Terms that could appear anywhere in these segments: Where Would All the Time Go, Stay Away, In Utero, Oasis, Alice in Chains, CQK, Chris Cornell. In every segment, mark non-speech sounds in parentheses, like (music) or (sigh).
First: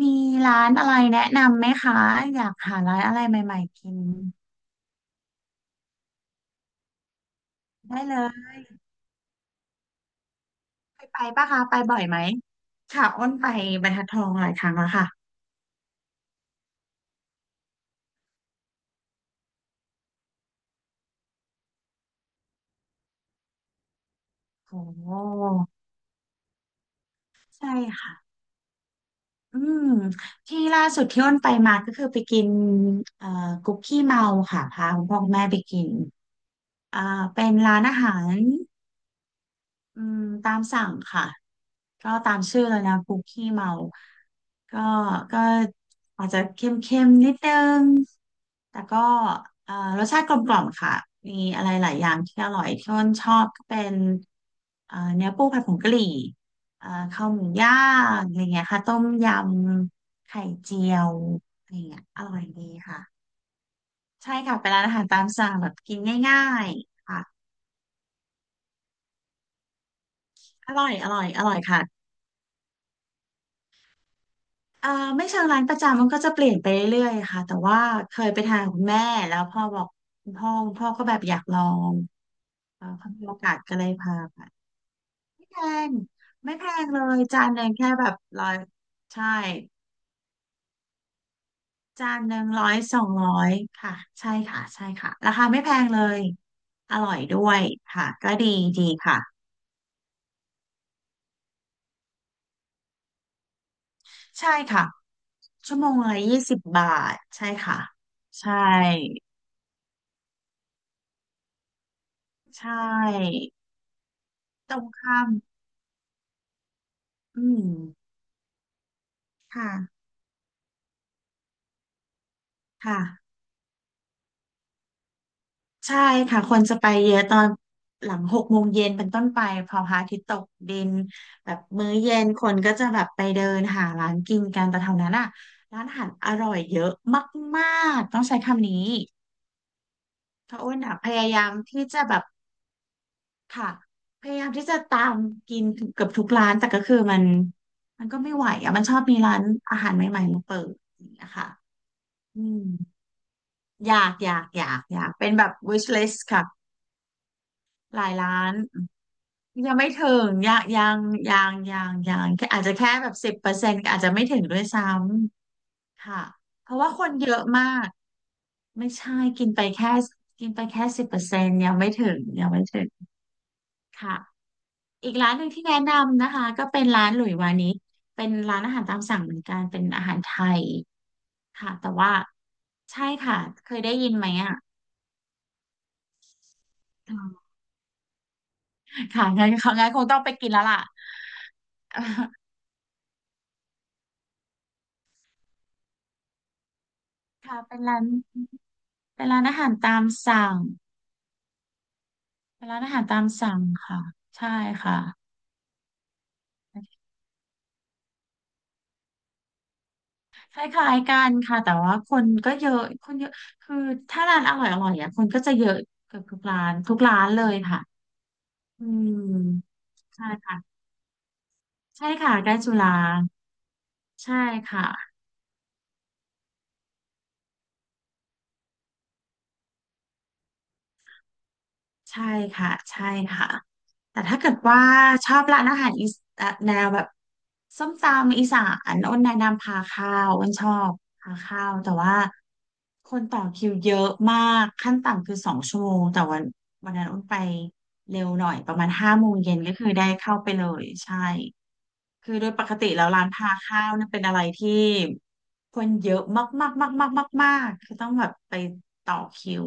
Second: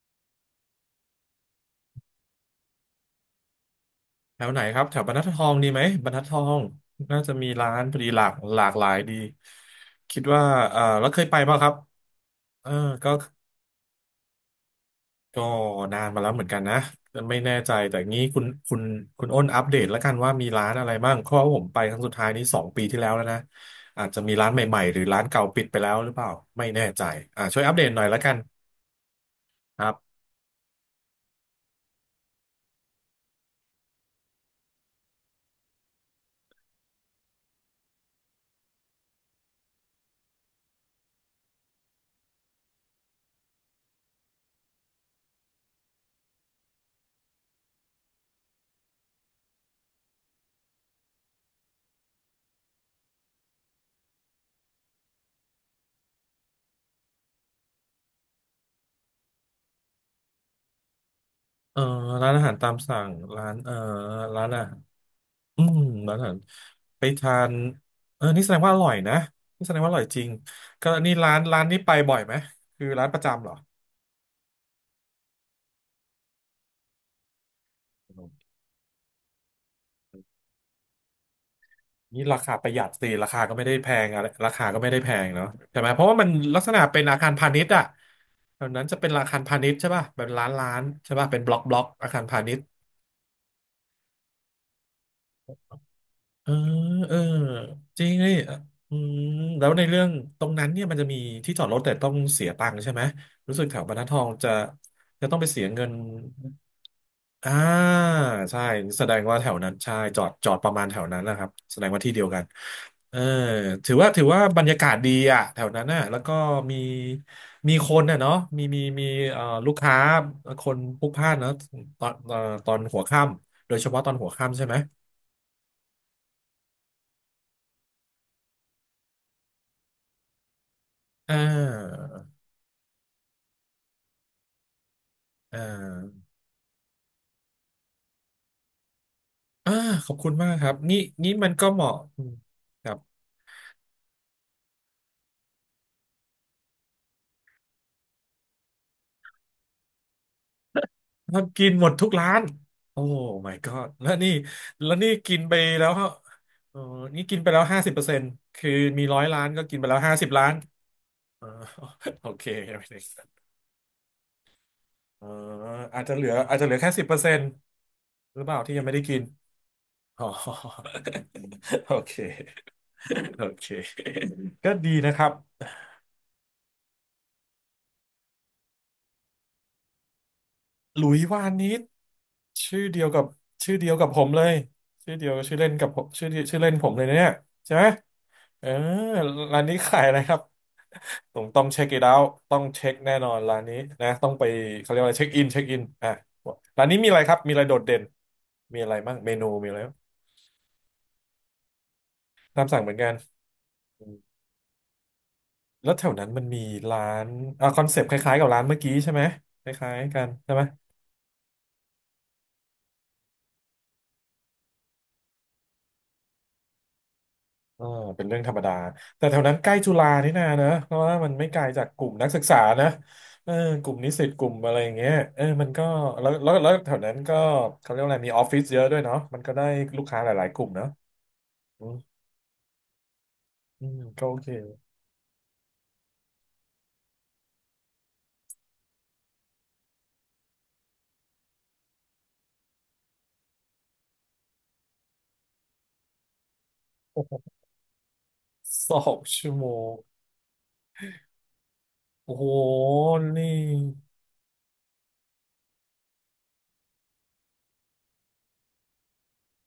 มีร้านอะไรแนะนำไหมคะอยากหาร้านอะไรใหม่ๆกินแถวไหนครับแถวบรรทัดทองดีไหมบรรทัดทองน่าจะมีร้านพอได้ดีเลหลากยหลากหลายดีคิดว่าเออไปแล้วไปเคยไปปะป่ะคะครับไปบ่อยไหมเออค่ะก็อ้นไปบรรทัดทองหลายครั้งแล้วค่ะก็นานมาแล้วเหมือนกันนะไม่แน่ใจแต่งี้คุณคุณอ้นอัปเดตแล้วกันว่ามีร้านอะไรบ้างเพราะว่าผมไปครั้งสุดท้ายนี้สองปีที่แล้วแล้วนะอาจจะมีร้านใหม่ๆหรือร้านเก่าโอ้ปิดไปแล้วหรือเปล่าไม่แน่ใจช่วยใช่อัปเดตหน่อยค่ะแล้วกันอืคมรับที่ล่าสุดที่อ้นไปมาก็คือไปกินเอ่อคุกกี้เมาค่ะพาคุณพ่อคุณแม่ไปกินอ่าเป็นร้านอาหารอืมตามสั่งค่ะ ก็ตามชื่อเลยนะคุกขี้เมาก็ก็อาจจะเค็มๆนิดนึงแต่ก็เอ่อรสชาติกลมกล่อมค่ะ มีอะไรหลายอย่างที่อร่อยที่อ้นชอบก็เป็นเนื้อปูผัดผงกะหรี่ข้าวหมูย่างอะไรเงี้ยค่ะต้มยำไข่เจียวอะไรเออเงี้ยอร้านร่ออายหารดีตามสั่งค่ะ ร้านเออใช่ร้านค่ะอ่ะ เป็นร้านอาหารตามสั่งอืแบบมกินร้านอาหารง่ายไปๆค่ะทานเออนี่แสดงว่าอร่อยนะนี่แสดงว่าอร่อยจริงอร่ก็อยอนี่ร่อยร้านอร่อยร้านนี้ค่ะ ไปบ่อยไหมคือร้านประจำเหรอเอ่อไม่เชิงร้านประจำมันก็จะเปลี่ยนไปเรื่อยๆค่ะแต่ว่าเคยไปทานกับคุณแม่แล้วพ่อบอกคุณพ่อก็แบบอยากลองนี่ราคาประหยัดสิเขามีราโอคากาก็สไม่ได้ก็เลแพยงพาอะไรไปราคาก็ไม่ได้แพงเนาะไม่แพใช่ไหมงเพราะว่ามันไม่ลักแพษณะงเลเป็นอายคารจาพานหณิชนึ่งย์อะแค่แบบร้อยแถวนั้นจะเป็นอาใช่คารพาณิชย์ใช่ป่ะเป็นร้านใช่ป่ะเป็นบล็อกอาจานคารหพานึ่งณิชย์ร้อยสองร้อยค่ะใช่ค่ะราคาไม่แพงเลยเอออร่เอออยด้วยจริค่ะงก็นี่ดีดีอืค่ะมแล้วในเรื่องตรงนั้นเนี่ยมันจะมีที่จอดรถแต่ต้องเสียตังค์ใช่ไหมรู้สึกแถวบรรทัดทองจะใช่ค่ะจะต้องไปเสียชั่วเงิโมน งละ20 บาทใช่ค่ะอ่าใช่ใช่แสดงว่าแถวนั้นใช่จอดประมาณแถวนั้นนะครับแสดงว่าที่เดียวกันใชเออ่ถือว่าบรรตยารงกาศดีข้ามอ่ะแถวนั้นน่ะแล้วก็มีอืม มีคนน่ะเนาะมีค่ะลูกค้าคนพลุกพล่านเนาะตอนตอนค่ะหัวค่ำโดยเฉพาะตอนหัวค่ำใช่ไหมใช่ค่ะคนจะไปเยอะตอนหลัง6 โมงเย็นเป็นต้นไปพอพระอาทิตย์ตกดินอ่แบบมื้อาเย็นคนก็จะแบบไปเดินหาร้านกินกันแต่แถวนั้นอ่ะอ่ร้านอาหาราอร่อยเยอะมากๆต้องใช้คำนี้อ่าขอบคุณมาพกระครัอ้บวนอ่ะนี่พยานี่ยามันมก็เหที่มาะจะแบอืบมครับ ค่ะพยายามที่จะตามกินเกือบทุกร้านแต่ก็คือมันก็ไม่ไหวอ่ะมันชอบมีร้านอาหารใหม่ๆมาเปิดคนะรับคะกินหมดทุกร้าอืนมโอ้ my god อยาแล้วกนี่อยากอยากแล้วอยานี่กเป็นกินแบบ ไปแล้ wish ว list ค่ะเออนี่กินไปแล้วห้าสิบหเปอร์ลายเซ็นต์ร้าน คือมีร้อยล้านก็ยักิงนไปไม่แล้วห้าถึสิบงล้านยังยังเอยัอ งยังยั (laughs) โองเคแค่อาจจะแค่แบบสิบเปอร์เซ็นต์อาจจะไม่ถึงด้วยซ้เอออาำจจะเหค่ะลืออาจจะเพเหลือราะว่าแค่คสิบนเปอร์เยเซ็นอะต์มากหรือเปล่าที่ยังไม่ไม่ได้ใช่กิน กินไปแค่ (laughs) อ๋อกินไปแค่สิบเปอร์เซ็นต์ยังไม่โอถึเคงยังไม่ถึงโอเคค่ะก็ดีอีนะกครัร้าบ นหนึ่งที่แนะนำนะคะก็เป็นร้านหลุยวานิชเป็นร้านอาหารตามสั่งเหมือนกันเป็นอาหารไทยหลุยวานิค่ะชแต่ว่าชื่อเดีใช่ยวกับค่ะเคชื่อยเดีได้ยวกัยิบนผไหมมเลยอ่ะชื่อเดียวชื่อเล่นกับผมชื่อเดียวชื่อเล่นผมเลยนะเนี่ยใช่ไหมเออค่ะงั้นร้านนี้งั้นขาคยงอะต้ไรองไปครับกินแล้วล่ะ ต้องเช็คอีกแล้วต้องเช็คแน่นอนร้านนี้นะต้องไปเขาเรียกว่าอะไรเช็คอินอ่ะร้านนี้มีอะไรครับ (laughs) มีค่ะอะไรโดเป็นดเด่ร้านนมีอะไรบ้างเป็นเมร้านนูอามีหารอะไรบ้างตามสั่ง ตามร้าสั่นงเหอามือนหารกันตามสั่งค่ะอืมใช่ค่ะแล้วแถวนั้นมันมีร้านอ่ะคอนเซปต์คล้ายๆกับร้านเมื่อกี้ใช่ไหมคล้ายๆกันใช่คไหลม ้ายๆกันค่ะแต่ว่าคนก็เยอะคนเยอะคือถ้าร้านอร่อยอร่อยอ่ะคนก็จะเยอะเกือบทุกร้านทุกร้านเลยค่ะเออเป็นเรื่องธรรมดาอืแต่แถวนั้นใกล้มจุฬาใช่นี่นาเนอะค่ะเพราะว่ามันไม่ไกลจากกลุ่ใช่มนักค่ะศึกใกล้ษาจุนะฬาเออกลุ่มนิสิตใช่กลุ่มอะไรค่ะ อย่างเงี้ยเออมันก็แล้วแถวนั้นก็เขาเรียกว่าอะไรมีออฟฟิศเยอะด้วยเนาะมันก็ได้ลูกค้าหลายๆกลุ่มเนาะอืมใช่ค่ะใช่ค่ะอืมแต่ก็โอถ้าเคเกิดว่าชอบร้านอาหารอีสแนวแบบส้มตำอีสานอ้นแนะนำพาข้าวอ้นชอบพาข้าวแต่ว่าคนต่อคิวเยอะมากขั้นต่ำคือ2 ชั่วโมงแต่วันนั้นอ้โอ้นโหไปเร็วหน่อยประมาณสอห้างโมงชั่เย็วนโมก็คืองได้เข้าไปเลยใช่คืโอ้อโหโดยปกติแล้วร้านนี่พาข้าวเนี่ยเป็นอะไรที่คนเยอะมากมากมากมากมากๆคือต้องแบบไปต่อคิว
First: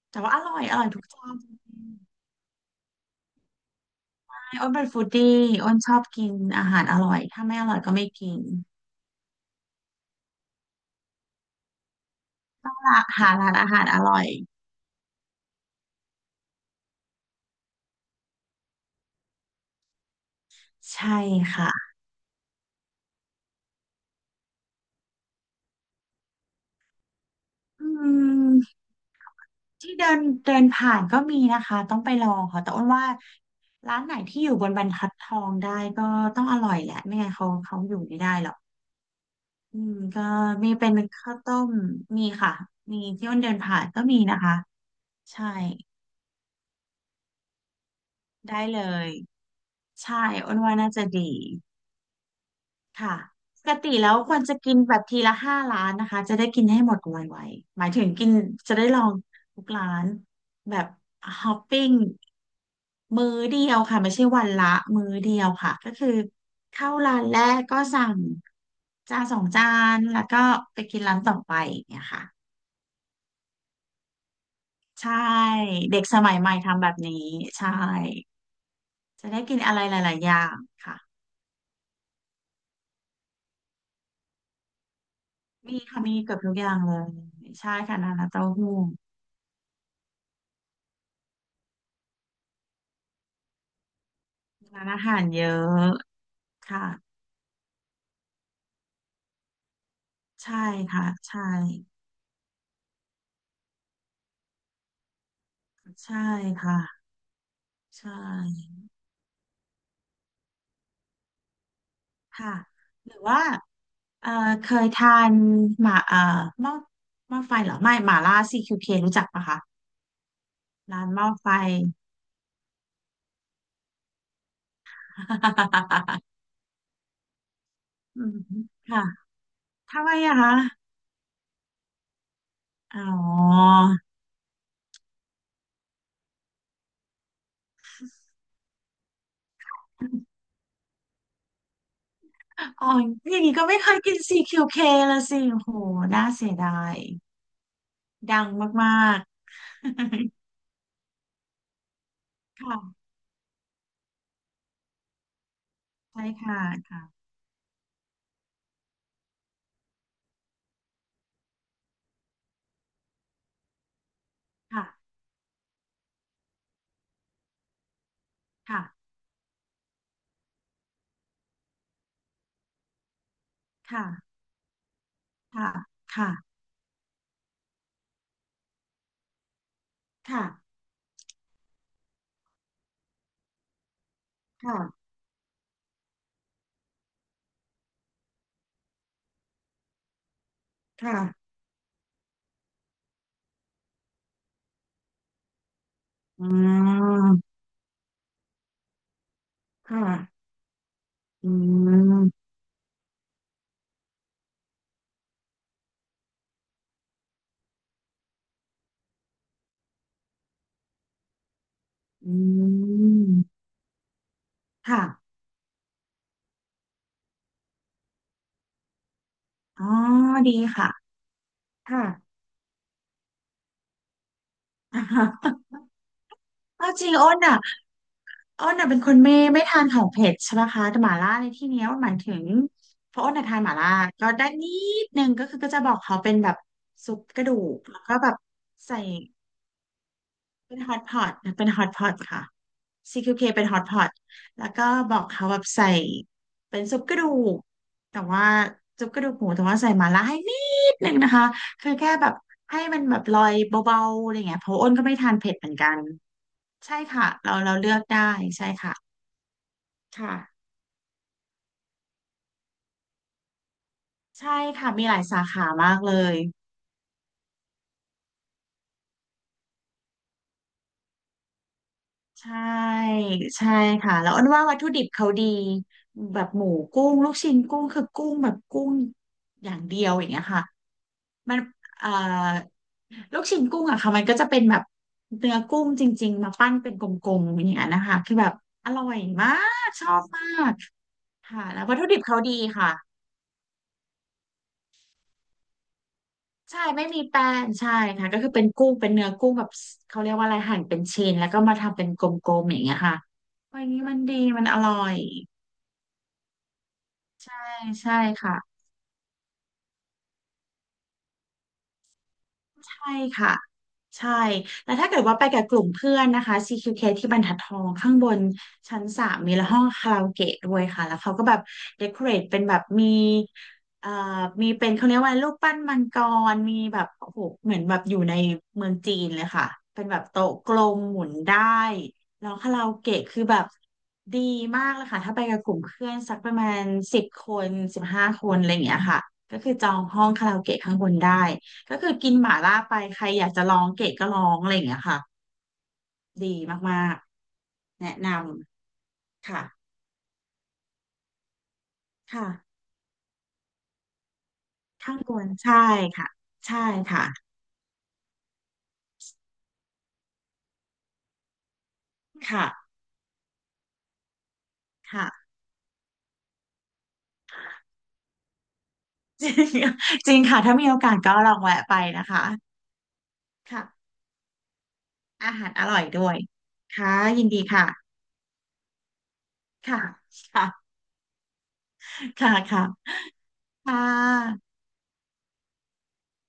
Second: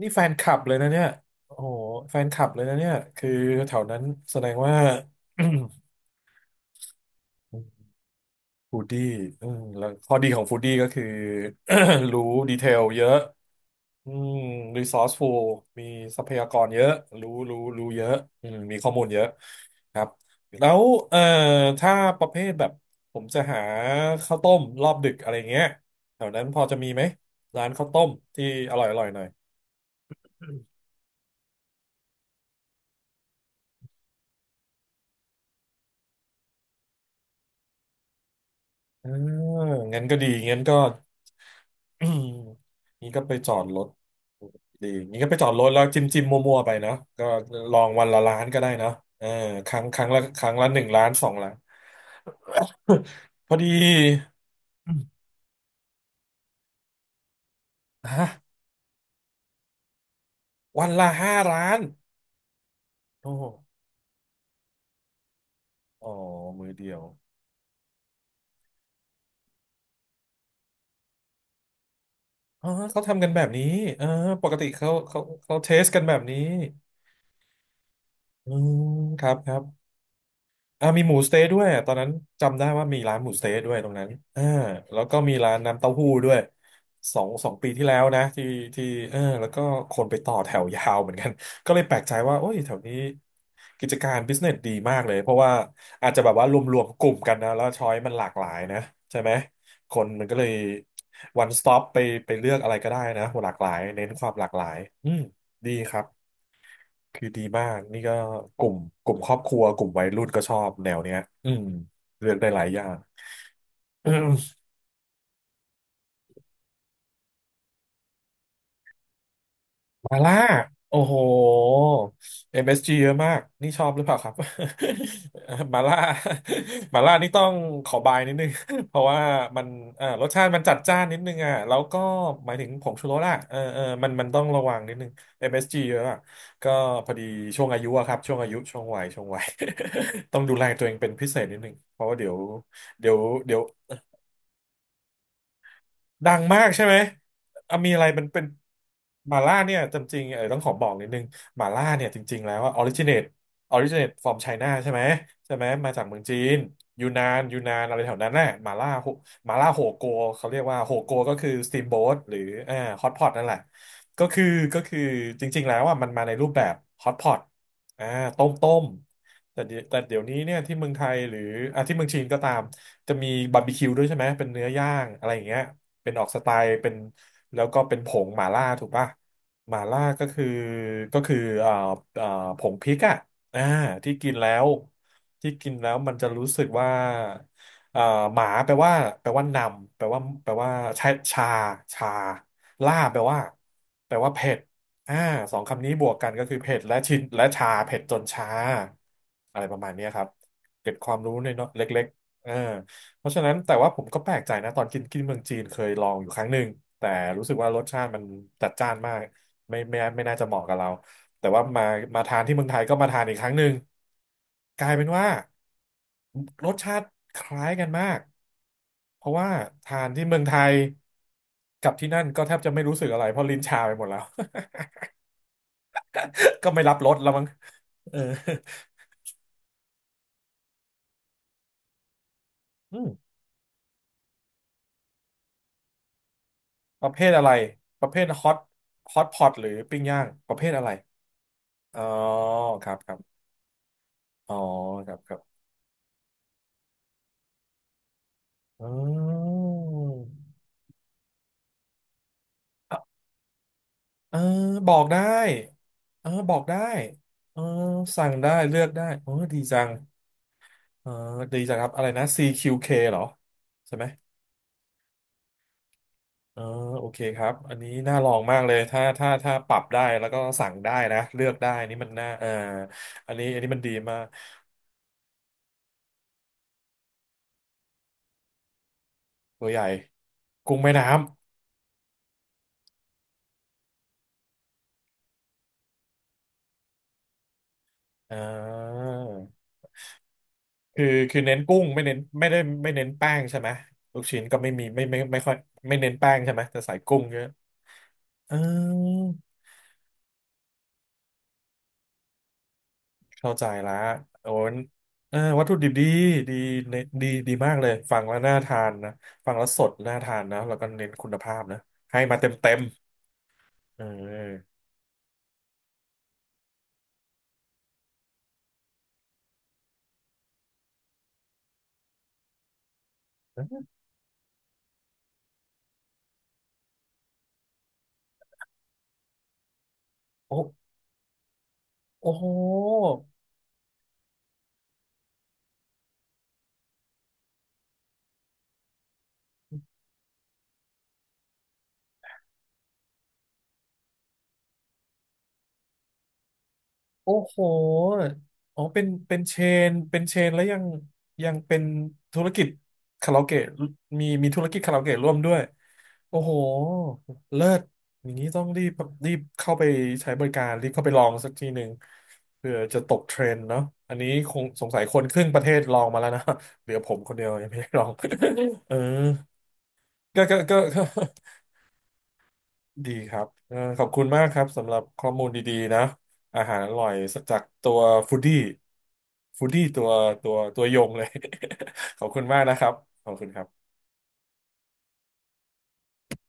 นี่แต่แฟว่านอคลัร่บอยเลอยร่อนะยทุเนี่กยจานจริงโอ้โหแฟนคลับเลยนะเนี่ยคือแถวนั้นแสดๆงใช่อ้นว่า เป็นฟู้ดดี้อ้นชอบกินอาหารอร่อยถ้าไม่อ (coughs) ร่อย (clears throat) ก็ไม่กินฟูดดี้อืมแล้วข้อดีของฟูดดี้ก็คือ (coughs) รู้ดีเทลเยอะหาร้านอาหารออืร่อยมรีซอสฟูลมีทรัพยากรเยอะรู้เยอะอืมมีข้อมูลเยอะครับแล้วใช่เอ่อถ้าค่ะประเภทแบบผมจะหาข้าวต้มรอบดึกอะไรเงี้ยแถวนั้นพอจะมีไหมร้านข้าอืวต้มที่อร่มอยอร่อยหน่อยที่เดินเดินผ่านก็มีนะคะต้องไปลองค่ะแต่อ้นว่าร้านไหนที่อยู่บนบรรทัดทองได้ก็ต้องอร่อยแหละไม่งั้นเขาอยู่ไม่ได้หรอกอืมเงั้นก็ก็ดีงั้นมีก็ เป็นข้าวต้ม (coughs) มีค่ะมี (clears throat) นี่ก็ที่ไปอ้นจเดิอนดรผ่านถ ก็มีนะคะดีงี้ก็ไปจใช่อดรถแล้วจิ้มมั่วๆไปเนาะก็ลองวันละล้านก็ได้ได้เลเนาะยเออใช่ครั้อ้งนละว่าหนึ่งน่าจะล้านสอดี งล้าน ค่ะ (laughs) พอปดีกติแล้วควรจะกินอืแบบทีมละ5 ร้านนะคะจะได้กินให้หมดไวๆหมายถึงกิฮะนจะได้ลองทุกร้านแบวับนละห้าฮอปล้านปิ้งมื้โอ้อโหเดียวค่ะไม่ใช่วันละมื้อเดียวค่ะก็อ๋คืออมือเดีเข้ายวร้านแรกก็สั่งจานสองจานแล้วก็ไปกินร้านต่อไปอย่างเนี่ยค่ะอ๋อเขาทำกันแบบนี้เออปกติใช่เขาเทสเด็กันกแบสบมันี้ยใหม่ทำแบบนี้ใช่อืมคจะรับได้คกิรันบ อะไรหลายๆอย่างอ่าค่ะมีหมูสเต๊ะด้วยอะตอนนั้นจำได้ว่ามีร้านหมูสเต๊ะด้วยตรงนั้นอ่าแล้วก็มีร้านมีน้ำเต้าค่ะหู้มีด้เกืวอยบทุกอย่างเลยสองปีใช่ที่แล้ค่ะวนานะนาที่เต้าหู้ ที่เออแล้วก็คนไปต่อแถวยาวเหมือนกัน (laughs) ก็เลยแปลกใจว่าโอ้ยแถวนี้กิจการบิสเนสดีร้านมาอากเลหายรเพราะเยว่าอะอาจจะแบบว่ารวค่ะมๆกลุ่มกันนะแล้วช้อยมันหลากหลายนะใช่ไหมคนมันก็เลย ใช่ค่ะใช่ one stop ไปไปเลือกอะไรก็ได้นะหลากหลายเน้นความหลากหลายอืมดีครับ ใช่ค่ะคือดีมากนี่ใช่ก็กลุ่มกลุ่มครอบครัวกลุ่มวัยรุ่นก็ชอบแนวเนี้ยอืมเลือกได้ค่ะหลายอย่าง หรือว่าเอ่อเคยทานหมาหม้อหม้อไฟเหรอไม่หม่าล่า CQK รู้จักปะคะมาล่าร้าโอ้นโห หม้อไฟ MSG เอสจีเยอะมากนี่ชอบหรือเปล่าครับ (laughs) มาล่า (laughs) มาล่านี่ต้องขอบายอืนิดมนึง (laughs) เพค่ะราะว่ามันทำไมรสอะชาติคะมันจัดจ้านนิดนึงอ่ะแล้วก็หมายถึงผงอ๋อชูรสอ่ะเออมันต้องระวังนิดนึง MSG เอสจีเยอะอะก็พอดีช่วงอายุอะครับช่วงอายุช่วงวัยช่วงวัย (laughs) ต้องดูแลตัวเองเป็นพิเศษนิดนึงเพราะว่าอ๋อเดี๋ยวอย่างนี้เดี๋ยว ก็ไม่เคยกิน CQK ละสิโหน่าดังเสียมากดาใช่ไหมยอ่ะมีอะไรมันเป็ดันงมากๆ หม่าล่าเนี่ยจำจริงเออต้องขอบอกนิดนึงหม่าล่าเนี่ยจริงๆแล้ว (laughs) ว่าออริจิค่ะน t e ออริจิน t ต from China ใช่ไหมมาจากเมืองใช่จีนค่ะยูค่ะนานยูนานอะไรแถวนั้นน่ะหม่าล่าโฮหม่าล่าโฮโกเขาเรียกว่าโฮโกก็คือสต a มโบ a t หรืออ่าฮอตพอตนั่นแหละก็คือก็คือค่ะจริงๆแล้วอ่ะมันมาในรูปแบบฮอตพอตอ่าต้มต้ค่ะมแต่เดี๋ยวนี้เนี่ยที่เมืองไทยหรืออ่ะที่เมืองจีนก็ตามจะมีบาร์บีคิวด้วยใช่ไหมค่ะ เป็นเนื้อย่างอะไรอย่างเงี้ย ค่ะเป็นออกสไตค่ะล์เป็นแล้วก็เป็นผงหม่าล่าถูกป่ะหม่าล่าก็คือค่ะก็คือเอ่อผงพริกอ่ะอ่าที่กินแล้วค่ะที่กินแล้วมันจะรู้สึกว่าเอ่อหมาแปลว่านำแปลว่าชาค่ะชาชาล่าแปลว่าเผ็ดอ่าสองคำนี้บวกกันก็อืคือเผ็ดและชินและมชาเผ็ดจนชาอะไรประมาคณเนี้ยครับ่ะเก็บความรู้ในอืเนาะเล็กๆมเออ เพราะฉะนั้นแต่ว่าผมก็แปลกใจนะตอนกินกินเมืองจีนเคยลองอยู่ครั้งหนึ่งแต่รู้สึกว่ารสชาติมันจัดจ้านมากไม่น่าจะเหมาะกับเราแต่ว่ามาอืทานที่เมืองไทยก็มาทานอีกครั้งหมนึ่งกลายค่ะเป็นว่ารสชาติคล้ายกันมากเพราะว่าอ๋อทานที่เมืองดีไทยค่ะกับค่ะ ที่นั่นก็แทบจะไม่รู้สึกอะไรเพราะลิ้นชาไปหมดแล้ว (laughs) อ่าฮะ (laughs) ก็ไม่เอารับจรริงสแล้อ้วนมั้งอ่ะเออเป็นคนไม่ทานของเผ็ดใช่ไหมคะแต่หม่าล่าในที่เนี้ยมันหมายถึงอืมเพราะอ้นอ่ะทานหม่าล่าก็ได้นิดนึงก็คือก็จะบอกเขาเป็นแบบประซุเภปทกอะระไรดูกแล้วประก็เภทแบบใส่ฮอตพอตหรือปิ้งย่างประเภทอะไร เป็นฮอตอ๋พออตค่ะ ครับครับ CQK เคเป็นฮอตพอตอ๋อแล้วก็คบรับอกครัเขาบแบบใส่เป็นซุปกระดูก แต่ว่าอ๋ซุปกระดูกหมูอแต่ว่าใส่หมาล่าให้นิดนึงนะคะคือแค่แบบให้มันอ่ะแบบลอยเบาๆอะเอไรอเงี้ยเพราะอ้บนอก็กไม่ได้ทานเผ็ดเหมือนกัน เออบอกได้ใช่ค่ะ เราเออเราเลือกได้สั่งได้ใช่เลือกค่ะได้โอ้ดีจังค่ะ เออดีจังครับอะไรนะ CQK เคเหรอใช่ไหมใช่ค่ะ มีหลายสาขามากเลย เออโอเคครับอันนี้น่าลองมากเลยถ้าปรับได้แล้วก็สั่งได้นะเลือกได้นี่มันน่าเออใช่อันนี้ใช่มันดีค่ะมากแล้วอ้นว่าวัตถุดิบเขาดีแบบหมูกุ้งลูกชิ้นกุ้งคือกุ้งแบบกุ้งตัอวย่าใหงญ่เดียวอย่างเงี้ยค่ะ กุ้งแม่น้ำมันเอ่อลูกชิ้นกุ้งอะค่ะมันก็จะเป็นแบบเนื้อกุ้งจริงๆมาปั้นเป็นกลมๆอย่างเงี้ยนะคะคือ่อแบบอร่อยมาา กชอบมากคือคือเน้นค่ะกุ้แล้งววัตถุดิบเขาดีค่ะไม่เน้นแป้งใช่ไหมลูกชิ้นก็ไม่มีไม่ค่อยไม่เน้นแป้งใช่ไหมแต่ใช่ใส่ไม่กุ้มีงเยแป้อะงใช่ค่ะก็คืออเป็นกุ้งเป็นเนื้อกุ้มงแบบเขาเรียกว่าอะไรหั่นเป็นชิ้นแล้วก็มาทำเป็นกลมๆอย่างเงี้ยค่ะเข้าใจวันละนี้มันดีโอ้มันยอร่อยเออวัตถุดิบดีดีเน้นดีใช่มากเลยใช่ฟังแล้วค่ะ น่าทานนะฟังแล้วสดน่าทานนะแล้วก็เน้นคุณภาพนะให้มาเต็มเต็มใช่ค่ะเอใช่อแต่ถ้าเกิดว่าไปกับกลุ่มเพื่อนนะคะ CQK ที่บรรทัดทองข้างบนชั้น 3มีห้องคาราโอเกะด้วยค่ะแล้วเขาก็แบบเดคอเรทเป็นแบบมีเอ่อมีเป็นเขาเรียกว่าอะไรรูปปั้นมังกรมีแบบโอ้โหเหมือนแบบอยู่ในเมืองจีนเลยค่ะเป็นแบบโต๊ะโอ้กลมหมุนได้โอ้โห แล้วคาราโอเกะคือแบบดีมากเลยค่ะถ้าไปกับกลุ่มเพื่อนสักประมาณ10 คน15 คนอะไรอย่างเงี้ยค่ะก็คือจองห้องคาราโอเกะข้างบนได้ ก็คือกินหม่าล่าไปใครอยากจะลองเกรดก็ลองอะไรอย่างเงี้ยค่ะดีมากโอ้โหๆแนะนอ๋อำเชค่ะนเป็นเชนแล้วยังยังเป็นธุค่ะรกิจคาราโอเกะมีธุรกิจคาราโอข้าเกะงร่บวมนด้วย ใช่ค่ะโอ้โห ใช่ค่ะเลิศอย่างนี้ต้องรีบเข้าไปใช้บริการรีบเข้าไปลองสักทีหนึ่งค่ะเพื่อจะตกเทรนด์เนาะอันนี้คงสงสัยคนค่ะ ครึ่งประเทศลองมาแล้วนะ (laughs) เหลือผมคนเดียวยังไม่ได้ลอง (laughs) เออ (laughs) จริงจริงก็ก็ค่ะถ้าก็ มีโอกาสก็ลองแวะไปนะคะดีครับขอบค่ะคุณมากครับสำหรับข้อมูลอาหารดีอๆร่นะอยด้วยอาหารอร่อค่ะยสักยินจาดีกค่ะตัวฟู้ดี้ค่ะตัวตัวค่ะยงเลย (laughs) ขอบคุณค่ะมากนะคค่ะรับ ขอบคุณครับค่ะ